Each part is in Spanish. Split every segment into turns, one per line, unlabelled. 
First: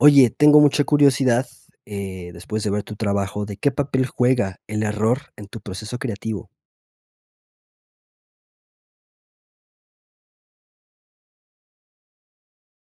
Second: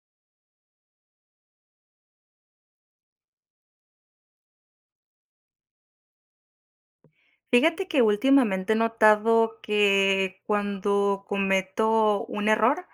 Oye, tengo mucha curiosidad, eh, después de ver tu trabajo, ¿de qué papel juega el error en tu proceso creativo?
Fíjate que últimamente he notado que cuando cometo un error,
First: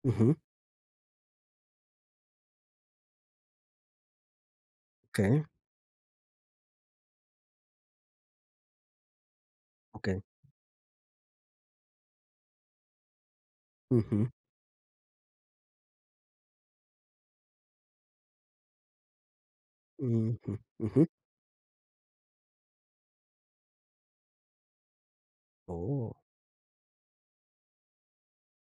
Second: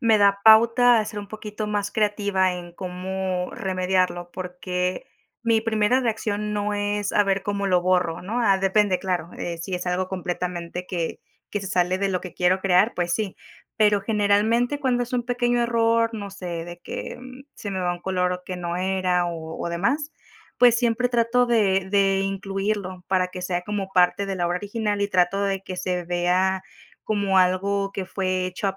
me
Ujú.
da pauta a ser un poquito más creativa en cómo remediarlo, porque
Okey.
mi primera reacción no es a ver cómo lo borro, ¿no? Ah, depende, claro, eh, si es algo
Okey.
completamente que que se sale de lo que quiero crear, pues, sí. Pero
Ujú.
generalmente cuando es un pequeño error, no sé, de que se me va un color que no era, o o, demás,
Ujú,
pues
ujú.
siempre trato de de incluirlo para que sea como parte de la obra original, y trato de que se
Oh.
vea como algo que fue hecho a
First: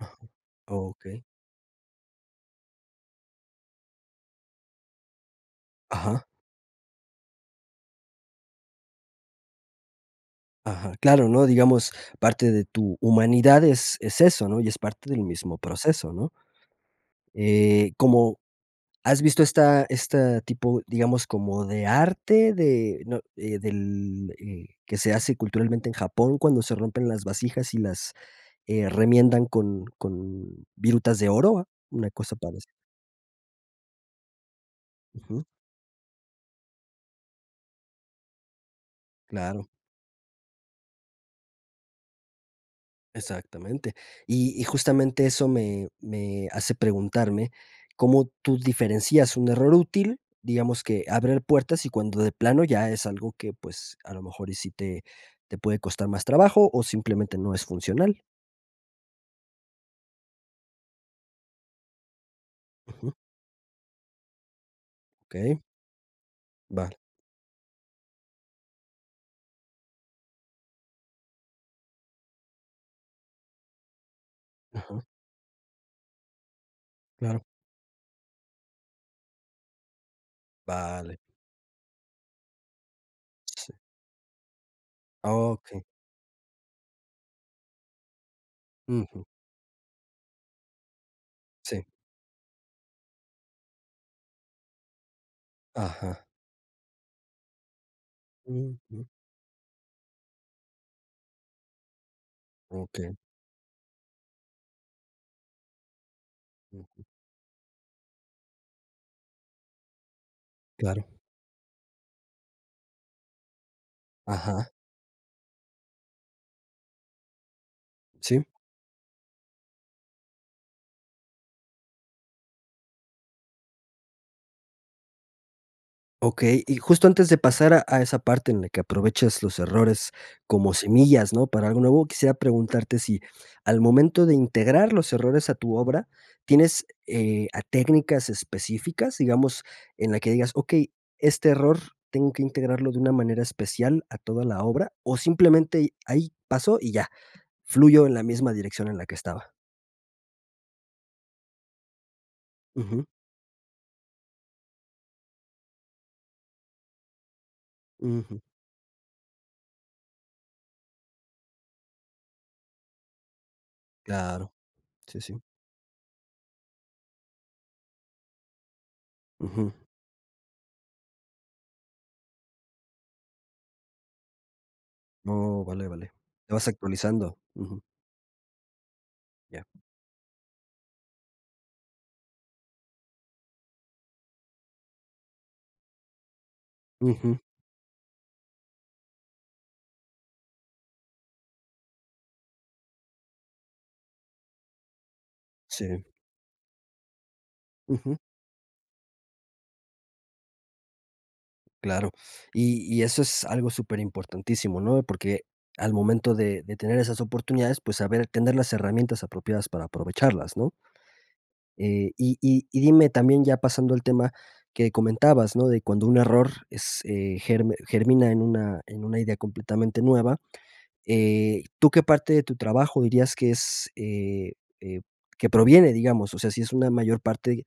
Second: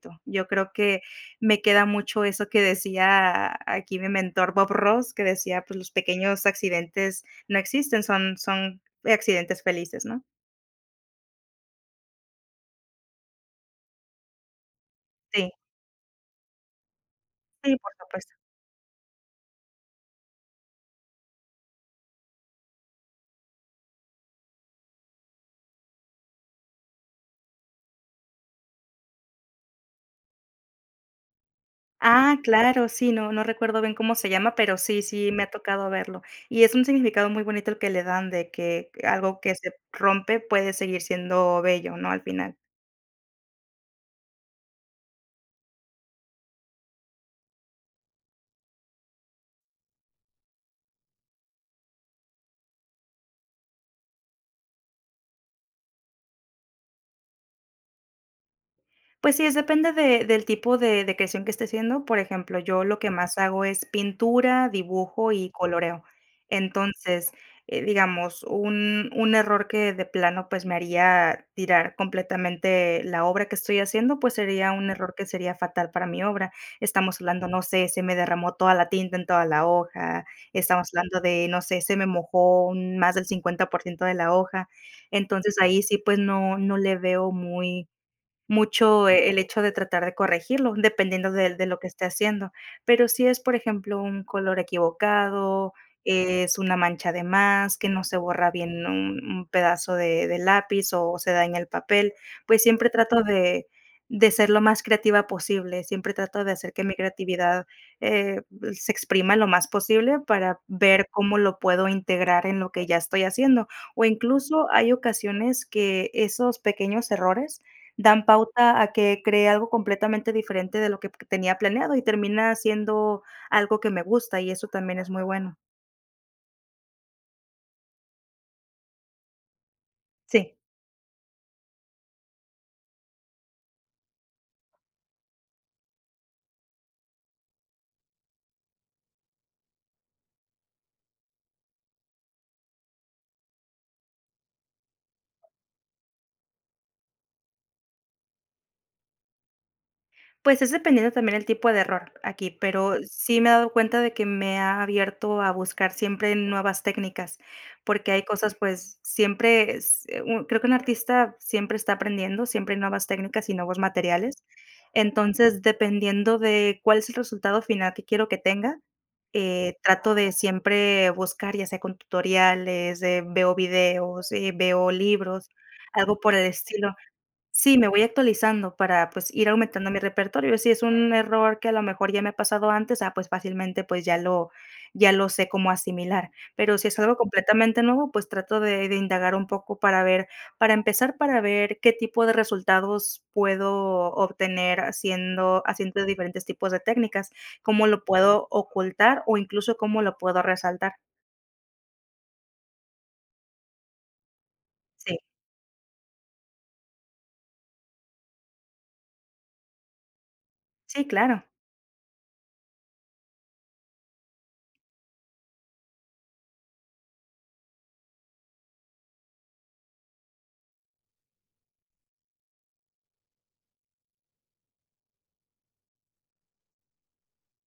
Ajá,
Yo creo que
okey.
me queda mucho eso, que decía aquí mi mentor Bob Ross, que decía: "Pues, los
Ajá.
pequeños accidentes no existen son son accidentes felices ¿no?"
Ajá, claro, ¿no? Digamos, parte de tu humanidad es es eso, ¿no? Y es parte del
Sí.
mismo proceso, ¿no?
Sí, por
Eh,
supuesto.
como has visto esta esta tipo, digamos, como de arte, de ¿no? Eh, del, eh, que se hace culturalmente en Japón cuando se rompen las vasijas y las, eh, remiendan con con virutas de oro, una cosa
Ah,
parecida.
claro, sí, no no recuerdo bien cómo se llama, pero sí sí me
Ujú.
ha tocado verlo. Y es un significado muy bonito el que le dan de que algo que
Claro.
se rompe puede seguir siendo bello, ¿no? Al final.
Exactamente. Y y justamente eso me me hace preguntarme, ¿cómo tú diferencias un error útil? Digamos que abrir puertas y cuando de plano ya es algo que pues a lo mejor y si te te puede costar más trabajo o simplemente no es funcional.
Pues sí, es depende de del tipo de de creación que esté haciendo. Por ejemplo, yo lo que
Ujú.
más hago es pintura, dibujo y
Okey.
coloreo.
Vale.
Entonces, eh, digamos, un un error que de plano, pues, me haría tirar completamente la obra que estoy haciendo, pues, sería un
Ajá.
error que sería fatal para mi obra. Estamos
Claro.
hablando, no sé, se me derramó toda la tinta en toda la hoja, estamos
Vale.
hablando de, no sé, se me mojó un más del cincuenta
Sí.
por ciento de la hoja. Entonces, ahí
Okey.
sí, pues, no no le veo muy mucho,
Ujú.
eh, el hecho de tratar de corregirlo, dependiendo del de lo
Sí.
que esté haciendo. Pero si es, por ejemplo, un color equivocado,
Ajá.
es una mancha de más, que no se borra bien
Ujú.
un un pedazo de de lápiz o se daña el papel, pues siempre
Okey.
trato de de ser lo más creativa posible, siempre trato de hacer que mi
Ujú.
creatividad, eh, se exprima lo más posible para ver
Claro.
cómo lo puedo integrar en lo que ya estoy haciendo. O incluso
Ajá.
hay ocasiones que esos pequeños errores dan
Sí.
pauta a que creé algo completamente diferente de lo que p tenía planeado y termina siendo algo que me gusta y eso también es muy bueno.
Okey, y justo antes de pasar a a esa parte en la que aprovechas los errores
Sí.
como semillas, ¿no? Para algo nuevo quisiera preguntarte, si al momento de integrar los errores a tu obra, tienes, eh, a técnicas específicas, digamos, en la que digas: "Okey, este error tengo que integrarlo de una manera especial a toda la obra", o, simplemente y, ahí pasó y ya, fluyó en la misma dirección en la que estaba.
Pues es dependiendo también el tipo de error aquí, pero
Ujú.
sí me he dado cuenta de que me ha abierto a buscar siempre nuevas técnicas, porque hay
Ujú.
cosas, pues, siempre s un creo que un artista siempre está aprendiendo, siempre nuevas técnicas y nuevos materiales.
Claro, sí, sí.
Entonces, dependiendo de cuál es el resultado final que quiero que tenga,
Ujú.
eh, trato de siempre buscar, ya sea, con tutoriales de veo videos, eh, veo libros,
Oh, vale, vale.
algo por el
¿Te vas
estilo
actualizando?
Sí,
Ujú.
me voy actualizando para, pues, ir
Ya.
aumentando mi repertorio. Si es un error que a lo mejor ya me ha pasado antes, ah, pues, fácilmente, pues, ya lo ya lo sé cómo asimilar. Pero si es algo
Ujú.
completamente nuevo, pues, trato de de indagar un poco para ver para empezar, para ver qué tipo de resultados puedo obtener haciendo
Sí.
haciendo diferentes tipos de técnicas, ¿cómo lo
Ujú.
puedo ocultar? O incluso, ¿cómo lo puedo resaltar?
Claro, y y eso es algo súper importantísimo, ¿no?,
Sí.
porque al momento de de tener esas oportunidades, pues, saber tener las herramientas apropiadas para aprovecharlas, ¿no?
Sí, claro.
Eh, y y y dime también ya pasando al tema que comentabas, ¿no?, de cuando un error es, eh, ger germina en una en una idea completamente nueva, eh, ¿tú qué parte de tu trabajo dirías que es, eh eh, que proviene, digamos? O sea, si es una mayor parte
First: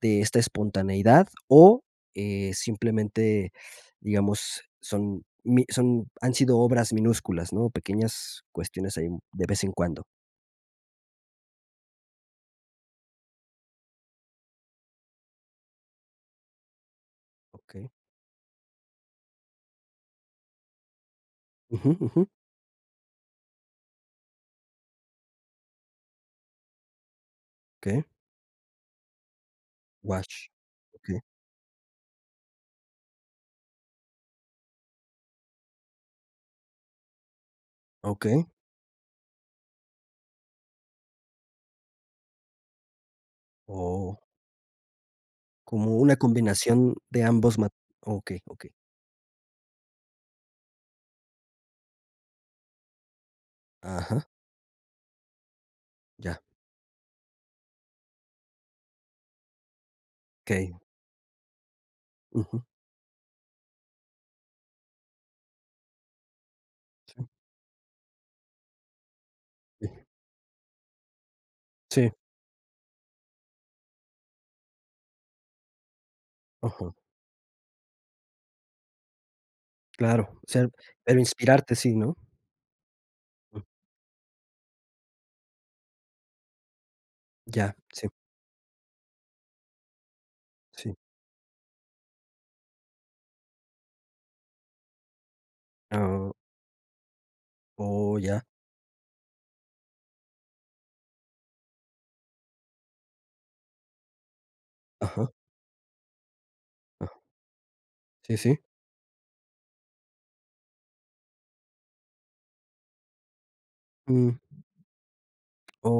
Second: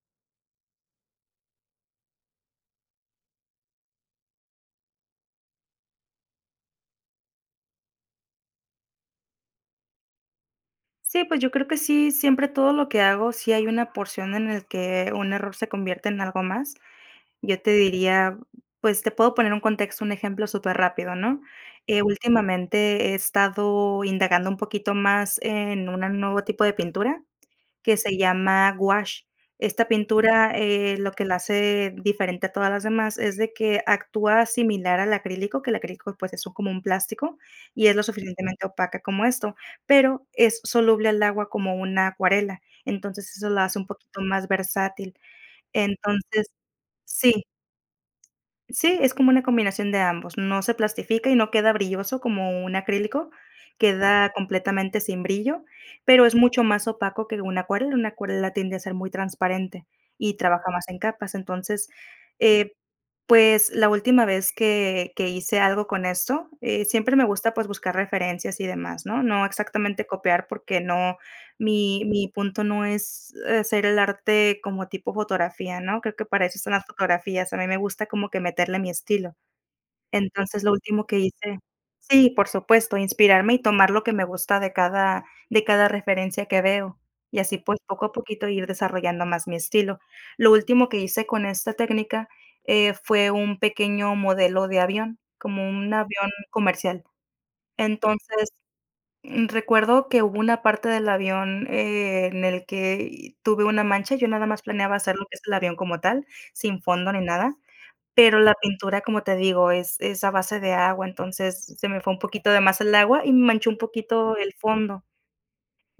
de esta espontaneidad o, eh, simplemente, digamos, son mi son han sido obras minúsculas, ¿no? Pequeñas cuestiones ahí de vez en cuando.
Sí, pues yo creo que sí, siempre todo lo que hago, sí hay una porción en el que un error se convierte en algo más. Yo te
Okey.
diría, pues, te puedo poner un contexto, un ejemplo súper rápido, ¿no?,
Ujú,
eh,
ujú.
últimamente he estado indagando un poquito más en una nuevo tipo de pintura que
Qué.
se llama gouache, esta
Gouache,
pintura, eh, lo
okey.
que la hace diferente a todas las demás es de que actúa similar al acrílico, que el acrílico pues eso como un plástico, y es lo
Okey.
suficientemente opaca como esto, pero es soluble al agua como una acuarela, entonces, eso lo hace un poquito
Oh.
más versátil,
Como una
entonces,
combinación de
sí.
ambos mat okey, okey.
Sí, es como una combinación de ambos, no se plastifica y no queda brilloso como un acrílico,
Ajá.
queda completamente sin brillo, pero es
Ya.
mucho más opaco que una acuarela, una acuarela tiende a ser muy transparente y trabaja
Okey.
más en capas, entonces,
Ujú.
eh, pues, la última vez que que hice algo con esto, eh, siempre
Sí.
me gusta, pues, buscar referencias y demás, ¿no?, no
Sí.
exactamente copiar porque no, mi
Sí.
mi punto no es hacer el arte como tipo fotografía, ¿no? Creo que para eso son las
Ajá.
fotografías, a mí me gusta como que meterle mi estilo.
Claro, o
Entonces,
sea,
lo último que
el
hice
inspirarte sí, ¿no?
sí, por supuesto, inspirarme y tomar lo que me gusta de cada de cada referencia que veo, y así,
Ya,
pues, poco
sí.
a poquito ir desarrollando más mi estilo, lo último
Sí.
que hice con esta técnica, eh, fue un pequeño modelo de avión, como un avión
Oh.
comercial,
Oh, ya.
entonces, mm, recuerdo que hubo una parte del avión, eh, en el que tuve una mancha, yo nada más planeaba hacer lo
Ajá.
que es el avión como tal, sin fondo
Ah.
ni nada,
Sí,
pero la
sí.
pintura, como te digo, es es a base de agua, entonces, se me fue un poquito de más el agua y manchó un
Mm.
poquito el fondo,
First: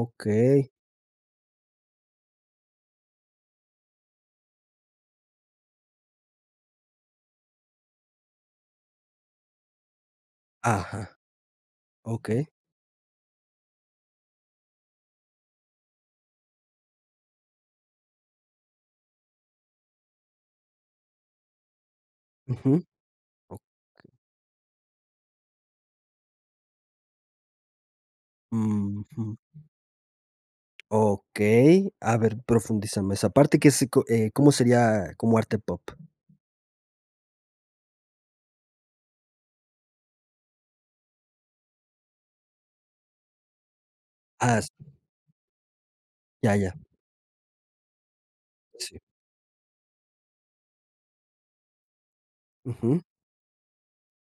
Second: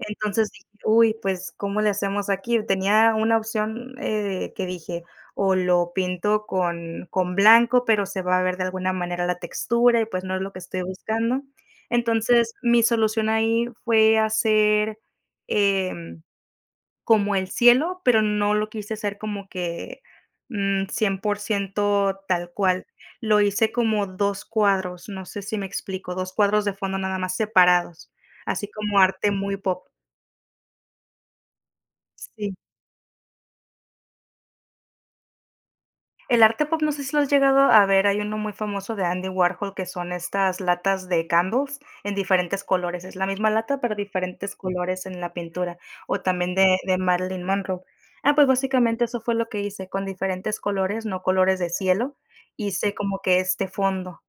entonces, dije: "Uy, pues, ¿cómo le hacemos aquí?". Tenía una opción, eh, que dije: "O lo pinto con con blanco, pero se va a ver de alguna manera la textura, y pues, no es lo que estoy
Ajá,
buscando",
okey.
entonces, mi solución ahí fue hacer, em, como el cielo, pero no lo quise hacer como que, mm, 100% tal
Ujú,
cual, lo hice
oke
como 2 cuadros, no sé si me explico, 2 cuadros de fondo nada más separados, así como arte
Ujú.
muy pop.
Okey, a ver,
Sí.
profundízame esa parte, ¿que se co eh, cómo sería como arte pop?
El arte pop no sé si lo has llegado a ver, hay uno muy famoso de Andy Warhol, que son estas latas de Candles en diferentes colores. Es la misma lata, pero diferentes
Ah, s
colores en la pintura. O
Ya,
también
ya.
de de Marilyn Monroe. Ah, pues
Sí.
básicamente eso fue lo que hice con diferentes colores, no colores de cielo, hice
Ujú.
como que este fondo.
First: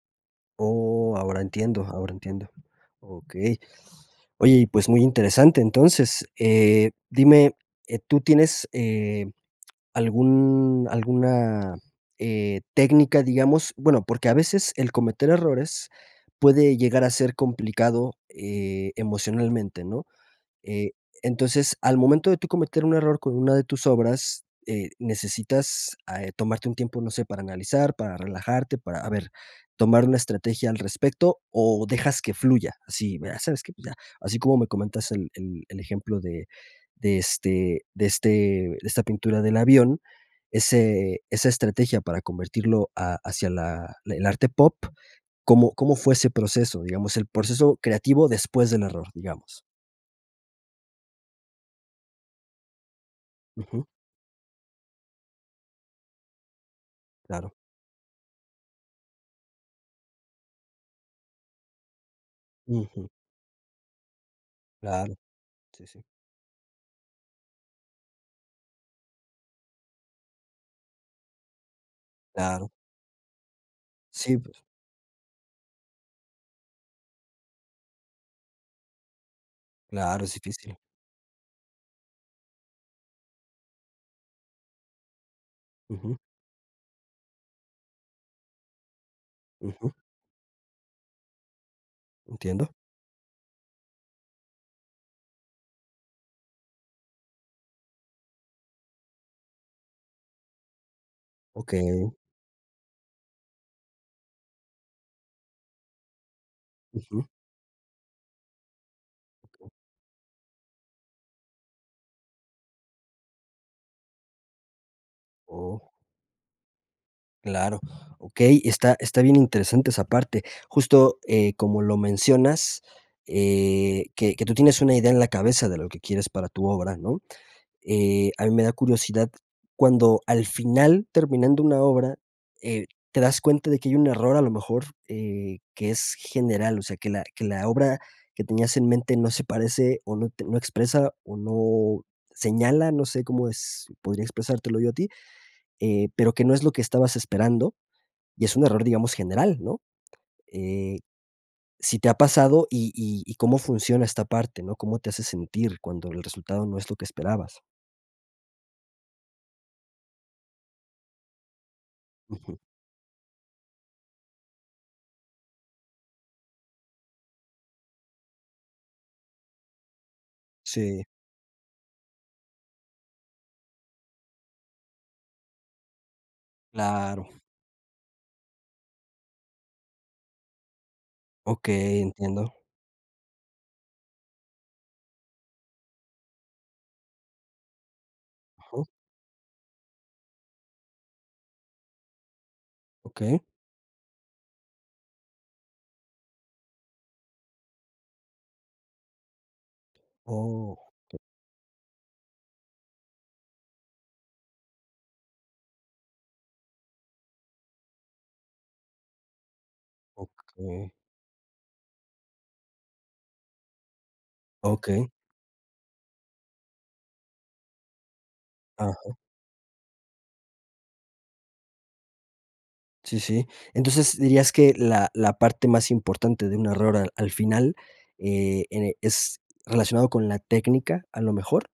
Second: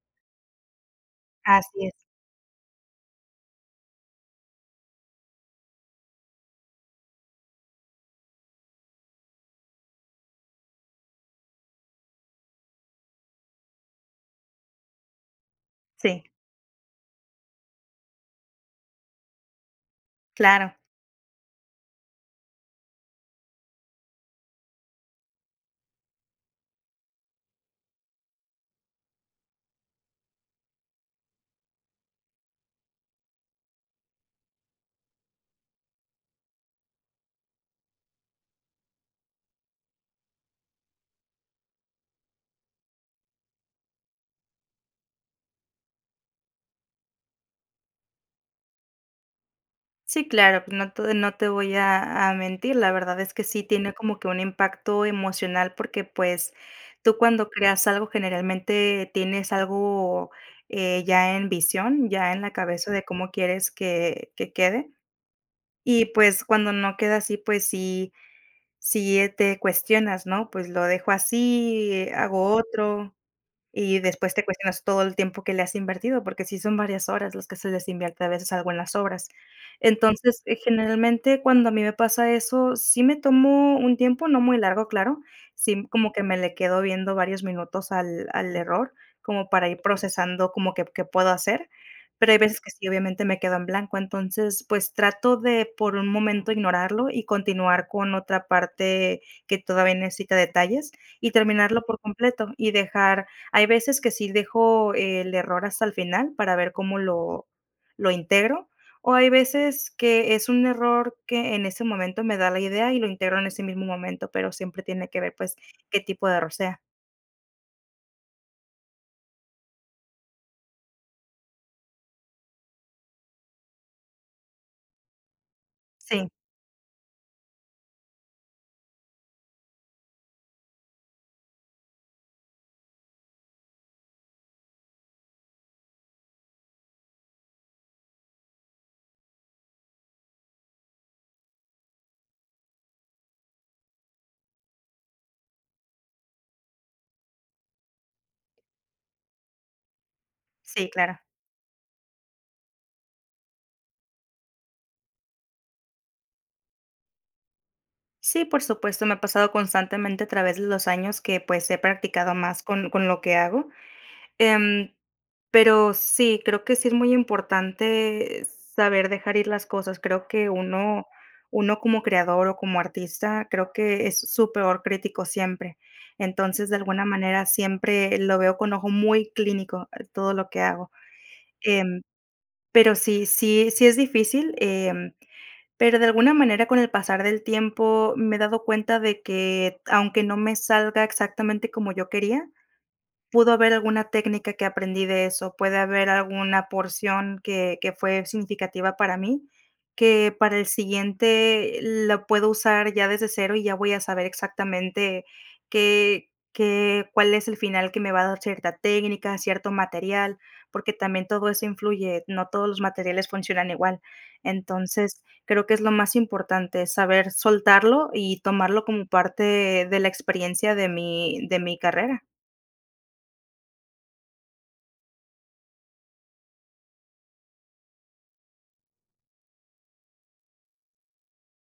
Oh, ahora entiendo,
Así es.
ahora entiendo. Okey, oye, y, pues, muy interesante entonces, eh, dime, eh, ¿tú tienes, eh, algún alguna, eh, técnica, digamos? Bueno, porque a veces el cometer errores
Sí.
puede llegar a ser complicado, eh, emocionalmente, ¿no?
Claro.
Eh, entonces, al momento de tú cometer un error con una de tus obras, eh, necesitas a eh, tomarte un tiempo, no sé, para analizar, para relajarte, para, a ver, tomar una estrategia al respecto, o, dejas que fluya. Así, ¿sabes qué? Pues ya, así como me comentas el el el ejemplo de de este de este de esta pintura del avión, ese esa estrategia para convertirlo a hacia la el arte pop, ¿cómo cómo fue ese proceso? Digamos, el proceso creativo después del error, digamos.
Sí, claro, pues no te no te voy a a mentir, la verdad es que sí
Ujú.
tiene como que un impacto emocional porque, pues, tú cuando
Claro.
creas algo generalmente tienes algo, eh, ya en visión, ya en la cabeza de
Ujú.
cómo quieres que que quede.
Claro. Sí, sí.
Y pues cuando no queda así pues si si, eh, te cuestionas ¿no?: "¿Pues lo dejo así, hago
Claro.
otro?", y después
Sí,
te
pues
cuestionas todo el tiempo que le has invertido, porque sí son varias horas las que se les invierte a veces algo en las obras.
Claro, es
Entonces, eh,
difícil.
generalmente cuando a mí me pasa eso, sí me tomo un tiempo, no muy largo, claro. Sí, como
Ujú.
que me le quedo viendo varios minutos al al error, como para ir
Ujú.
procesando como que p qué puedo hacer, pero hay veces que
Entiendo.
sí obviamente me quedo en blanco, entonces pues trato de por un momento ignorarlo y continuar con otra parte que todavía necesita detalles y terminarlo por
Okey.
completo y dejar hay veces que sí dejo el error hasta el final para ver cómo
Ujú.
lo lo integro, o hay
Okey.
veces que es un error que en ese momento me da la idea y lo integro en ese mismo momento, pero siempre tiene que ver pues
¡Oh!
qué tipo de error sea.
Claro, okey, está está bien interesante esa parte, justo eh como lo mencionas, eh, que que tú tienes una idea en la cabeza de lo que quieres
Sí.
para tu obra, ¿no? Eh, a mí me da curiosidad cuando al final terminando una obra, eh, te das cuenta de que hay un error a lo mejor, eh, que es general, o sea que la que la obra que tenías en mente no se parece o not no expresa o no señala, no sé cómo es podría expresártelo yo a ti, eh, pero que no es lo que estabas esperando y es un error, digamos, general, ¿no?
Sí,
Eh,
claro.
si te ha pasado y y y cómo funciona esta parte, ¿no? ¿Cómo te hace sentir cuando el resultado no es lo que esperabas?
Sí, por supuesto me ha pasado constantemente a través de los años que pues he practicado
Ujú.
más con con lo que hago. Em, pero sí, creo que sí es muy importante saber dejar ir las cosas. Creo que
Sí.
uno uno como creador o como artista creo que e es su peor crítico siempre. Entonces de alguna
Claro.
manera siempre lo veo con ojo muy clínico, eh, todo lo que hago. Em,
Okey. Entiendo.
pero sí sí sí es difícil, em, pero de alguna manera con el pasar del tiempo me he dado
Ujú.
cuenta de que aunque no me salga exactamente como yo quería,
Okey.
pudo haber alguna técnica que aprendí de eso, puede haber alguna porción que que fue significativa para mí, que para el
Oh.
siguiente, eh, lo puedo usar ya desde cero y ya voy a saber exactamente qué qué cuál es el final que me va a dar cierta técnica, cierto material
Okey.
porque también todo eso influye, no todos los materiales funcionan igual.
Okey.
Entonces creo que es lo más importante, saber soltarlo y tomarlo como
Aja.
parte de la experiencia de mi de mi carrera.
Sí, sí. Entonces, dirías que la la parte más importante de un error al al final, eh, ene ¿es relacionado con la técnica, a lo mejor?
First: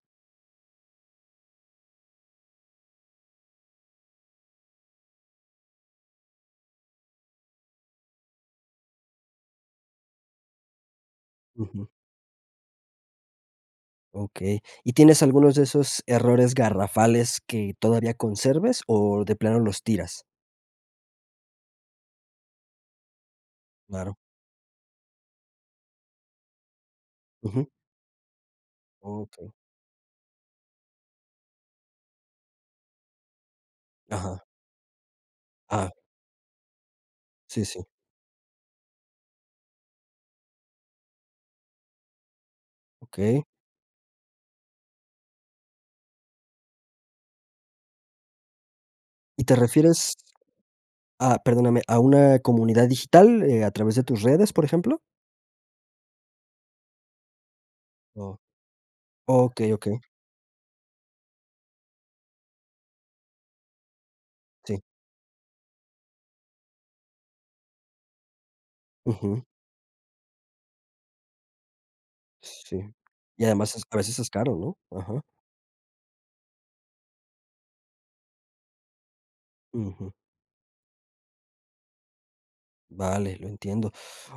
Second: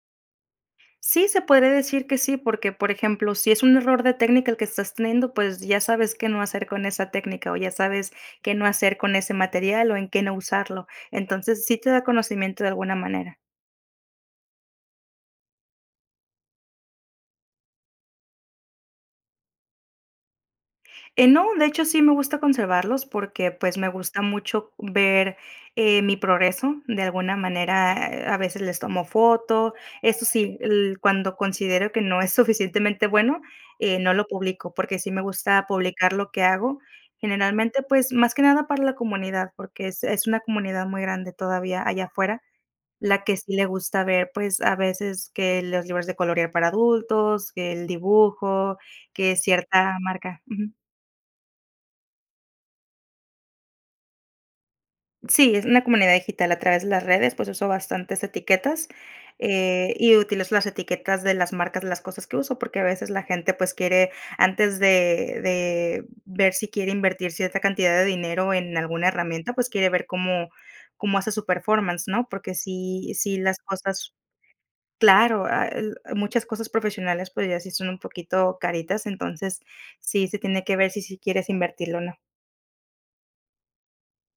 Sí, se podría decir que sí, porque por ejemplo, si es un error de técnica el que estás teniendo, pues, ya sabes qué no hacer con esa técnica, o ya sabes qué no hacer con ese material, o en qué no usarlo. Entonces, sí
Ujú.
te da conocimiento de alguna manera.
Okey, ¿y tienes algunos de esos errores garrafales que todavía conserves o de plano los tiras?
Eh, no, de hecho, sí me gusta conservarlos porque, pues, me
Claro.
gusta mucho ver, eh, mi progreso. De alguna
Ujú.
manera, a veces les tomo
Okey.
foto, eso sí, el cuando considero que no es suficientemente bueno, eh, no lo
Ajá.
publico, porque sí me gusta
Ah.
publicar lo que hago.
Sí,
Generalmente,
sí.
pues, más que nada para la comunidad, porque es es una comunidad muy grande todavía allá afuera, la que
Okey.
sí le gusta ver, pues, a veces que los libros de colorear para adultos, que el dibujo, que
¿Y te
cierta
refieres?
marca. Ujú.
Ah, perdóname, ¿a una comunidad digital, eh, a través de tus redes, por ejemplo?
Sí, es una comunidad digital a través de las redes, pues uso bastantes
Oh.
etiquetas,
Okey,
eh,
okey.
y utilizo las etiquetas de las marcas de las cosas que uso, porque a veces la gente pues quiere, antes
Sí.
de de ver si quiere invertir cierta cantidad de dinero en alguna
Ujú.
herramienta, pues, quiere ver cómo cómo hace su performance, ¿no? Porque
Sí.
sí sí
Y
las
además es a
cosas,
veces es caro, ¿no? Ajá.
claro, ah, muchas cosas profesionales, pues, ya sí son un poquito caritas. Entonces,
Ujú.
sí se tiene que ver si sí quieres invertirlo o no.
Vale, lo entiendo.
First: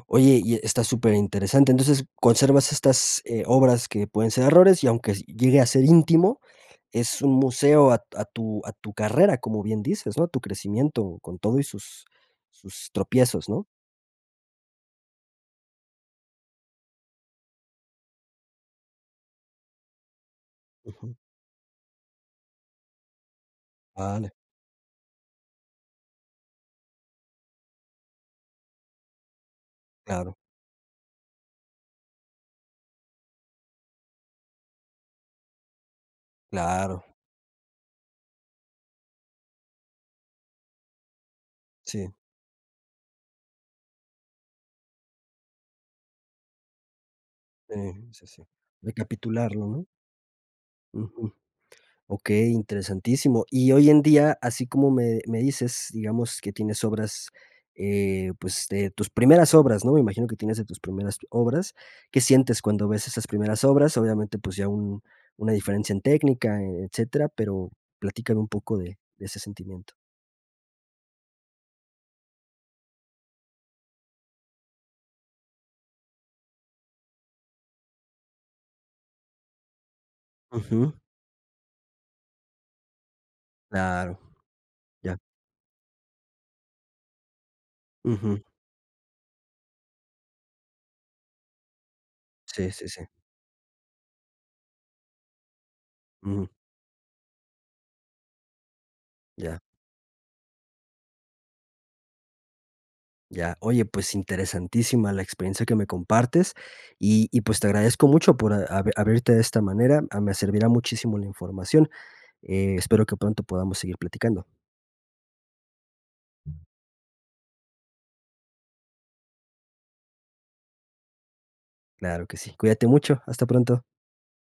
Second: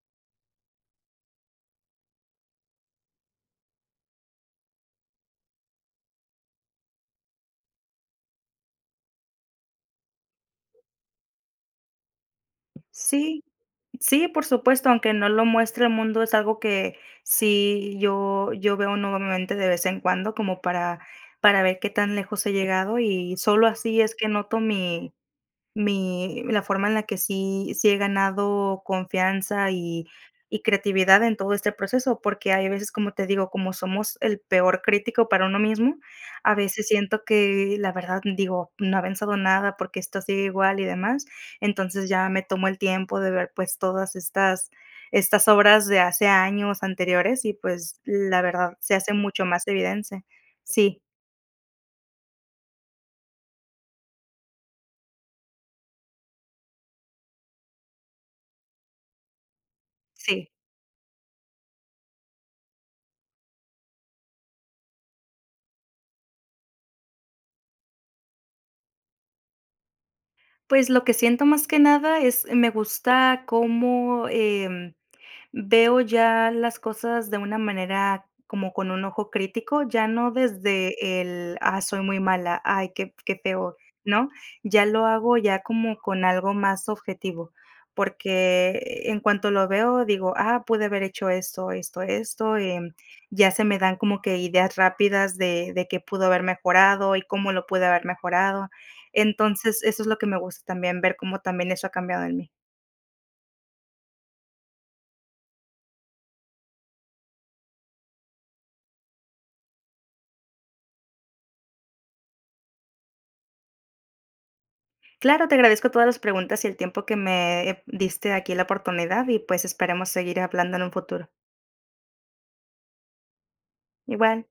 Oye, y e está súper interesante. Entonces, conservas estas, eh, obras que pueden ser errores y aunque s llegue a ser íntimo, es un museo a a tu a tu carrera, como bien dices, ¿no? Tu crecimiento con todo y sus sus
Sí.
tropiezos, ¿no?
Sí, por supuesto, aunque no lo muestre el mundo, es algo que sí yo yo veo nuevamente de vez en cuando como para
Ujú.
para ver qué tan lejos he llegado, y solo así es que
Vale.
noto mi mi la forma en la que sí sí he ganado confianza y
Claro.
y creatividad en todo este proceso. Porque hay veces, como te digo, como somos el peor crítico para uno mismo a veces
Claro.
siento que, la verdad, digo: "No ha avanzado nada, ¿por qué esto sigue igual?". Y demás. Entonces,
Sí.
ya me tomo el tiempo de ver, pues, todas estas estas obras de hace años anteriores. Y,
Sí.
pues,
Sí,
la
sí.
verdad, se hace mucho
Recapitularlo,
más
¿no?
evidente. Sí.
Ujú. Okey, interesantísimo. Y hoy en día, así como me me dices, digamos, que tienes obras, eh, pues, de tus primeras obras, ¿no? Me imagino que
Sí.
tienes de tus primeras obras, ¿qué sientes cuando ves esas primeras obras? Obviamente, pues, ya un una diferencia en técnica, e etcétera. Pero platícame un poco de de ese sentimiento.
Pues lo que siento más que nada, es me gusta como, em, veo ya las cosas de una manera como con un ojo crítico. Ya no
Ujú.
desde el, ah, soy muy mala. Ay, qué f qué feo,
Claro.
¿no? Ya lo
Ya.
hago ya como con algo más objetivo.
Ujú.
Porque en cuanto lo veo, digo: "Ah, pude haber hecho esto, esto, esto",
Sí, sí,
em,
sí.
ya se me dan como que ideas rápidas de de qué pudo haber
Ujú.
mejorado, y cómo lo pude haber mejorado.
Ya.
Entonces, eso es lo que me gusta también, ver cómo también eso ha cambiado en mí.
Ya. Oye, pues interesantísima la experiencia que me compartes, y y, pues, te agradezco mucho por a abrirte de esta manera, me servirá muchísimo la información. Eh, espero que pronto podamos seguir platicando.
Claro. Te agradezco todas las preguntas y el tiempo que me, eh, diste aquí la oportunidad, y, pues, esperemos seguir hablando en un futuro.
Claro que sí. Cuídate mucho, hasta pronto.
Igual.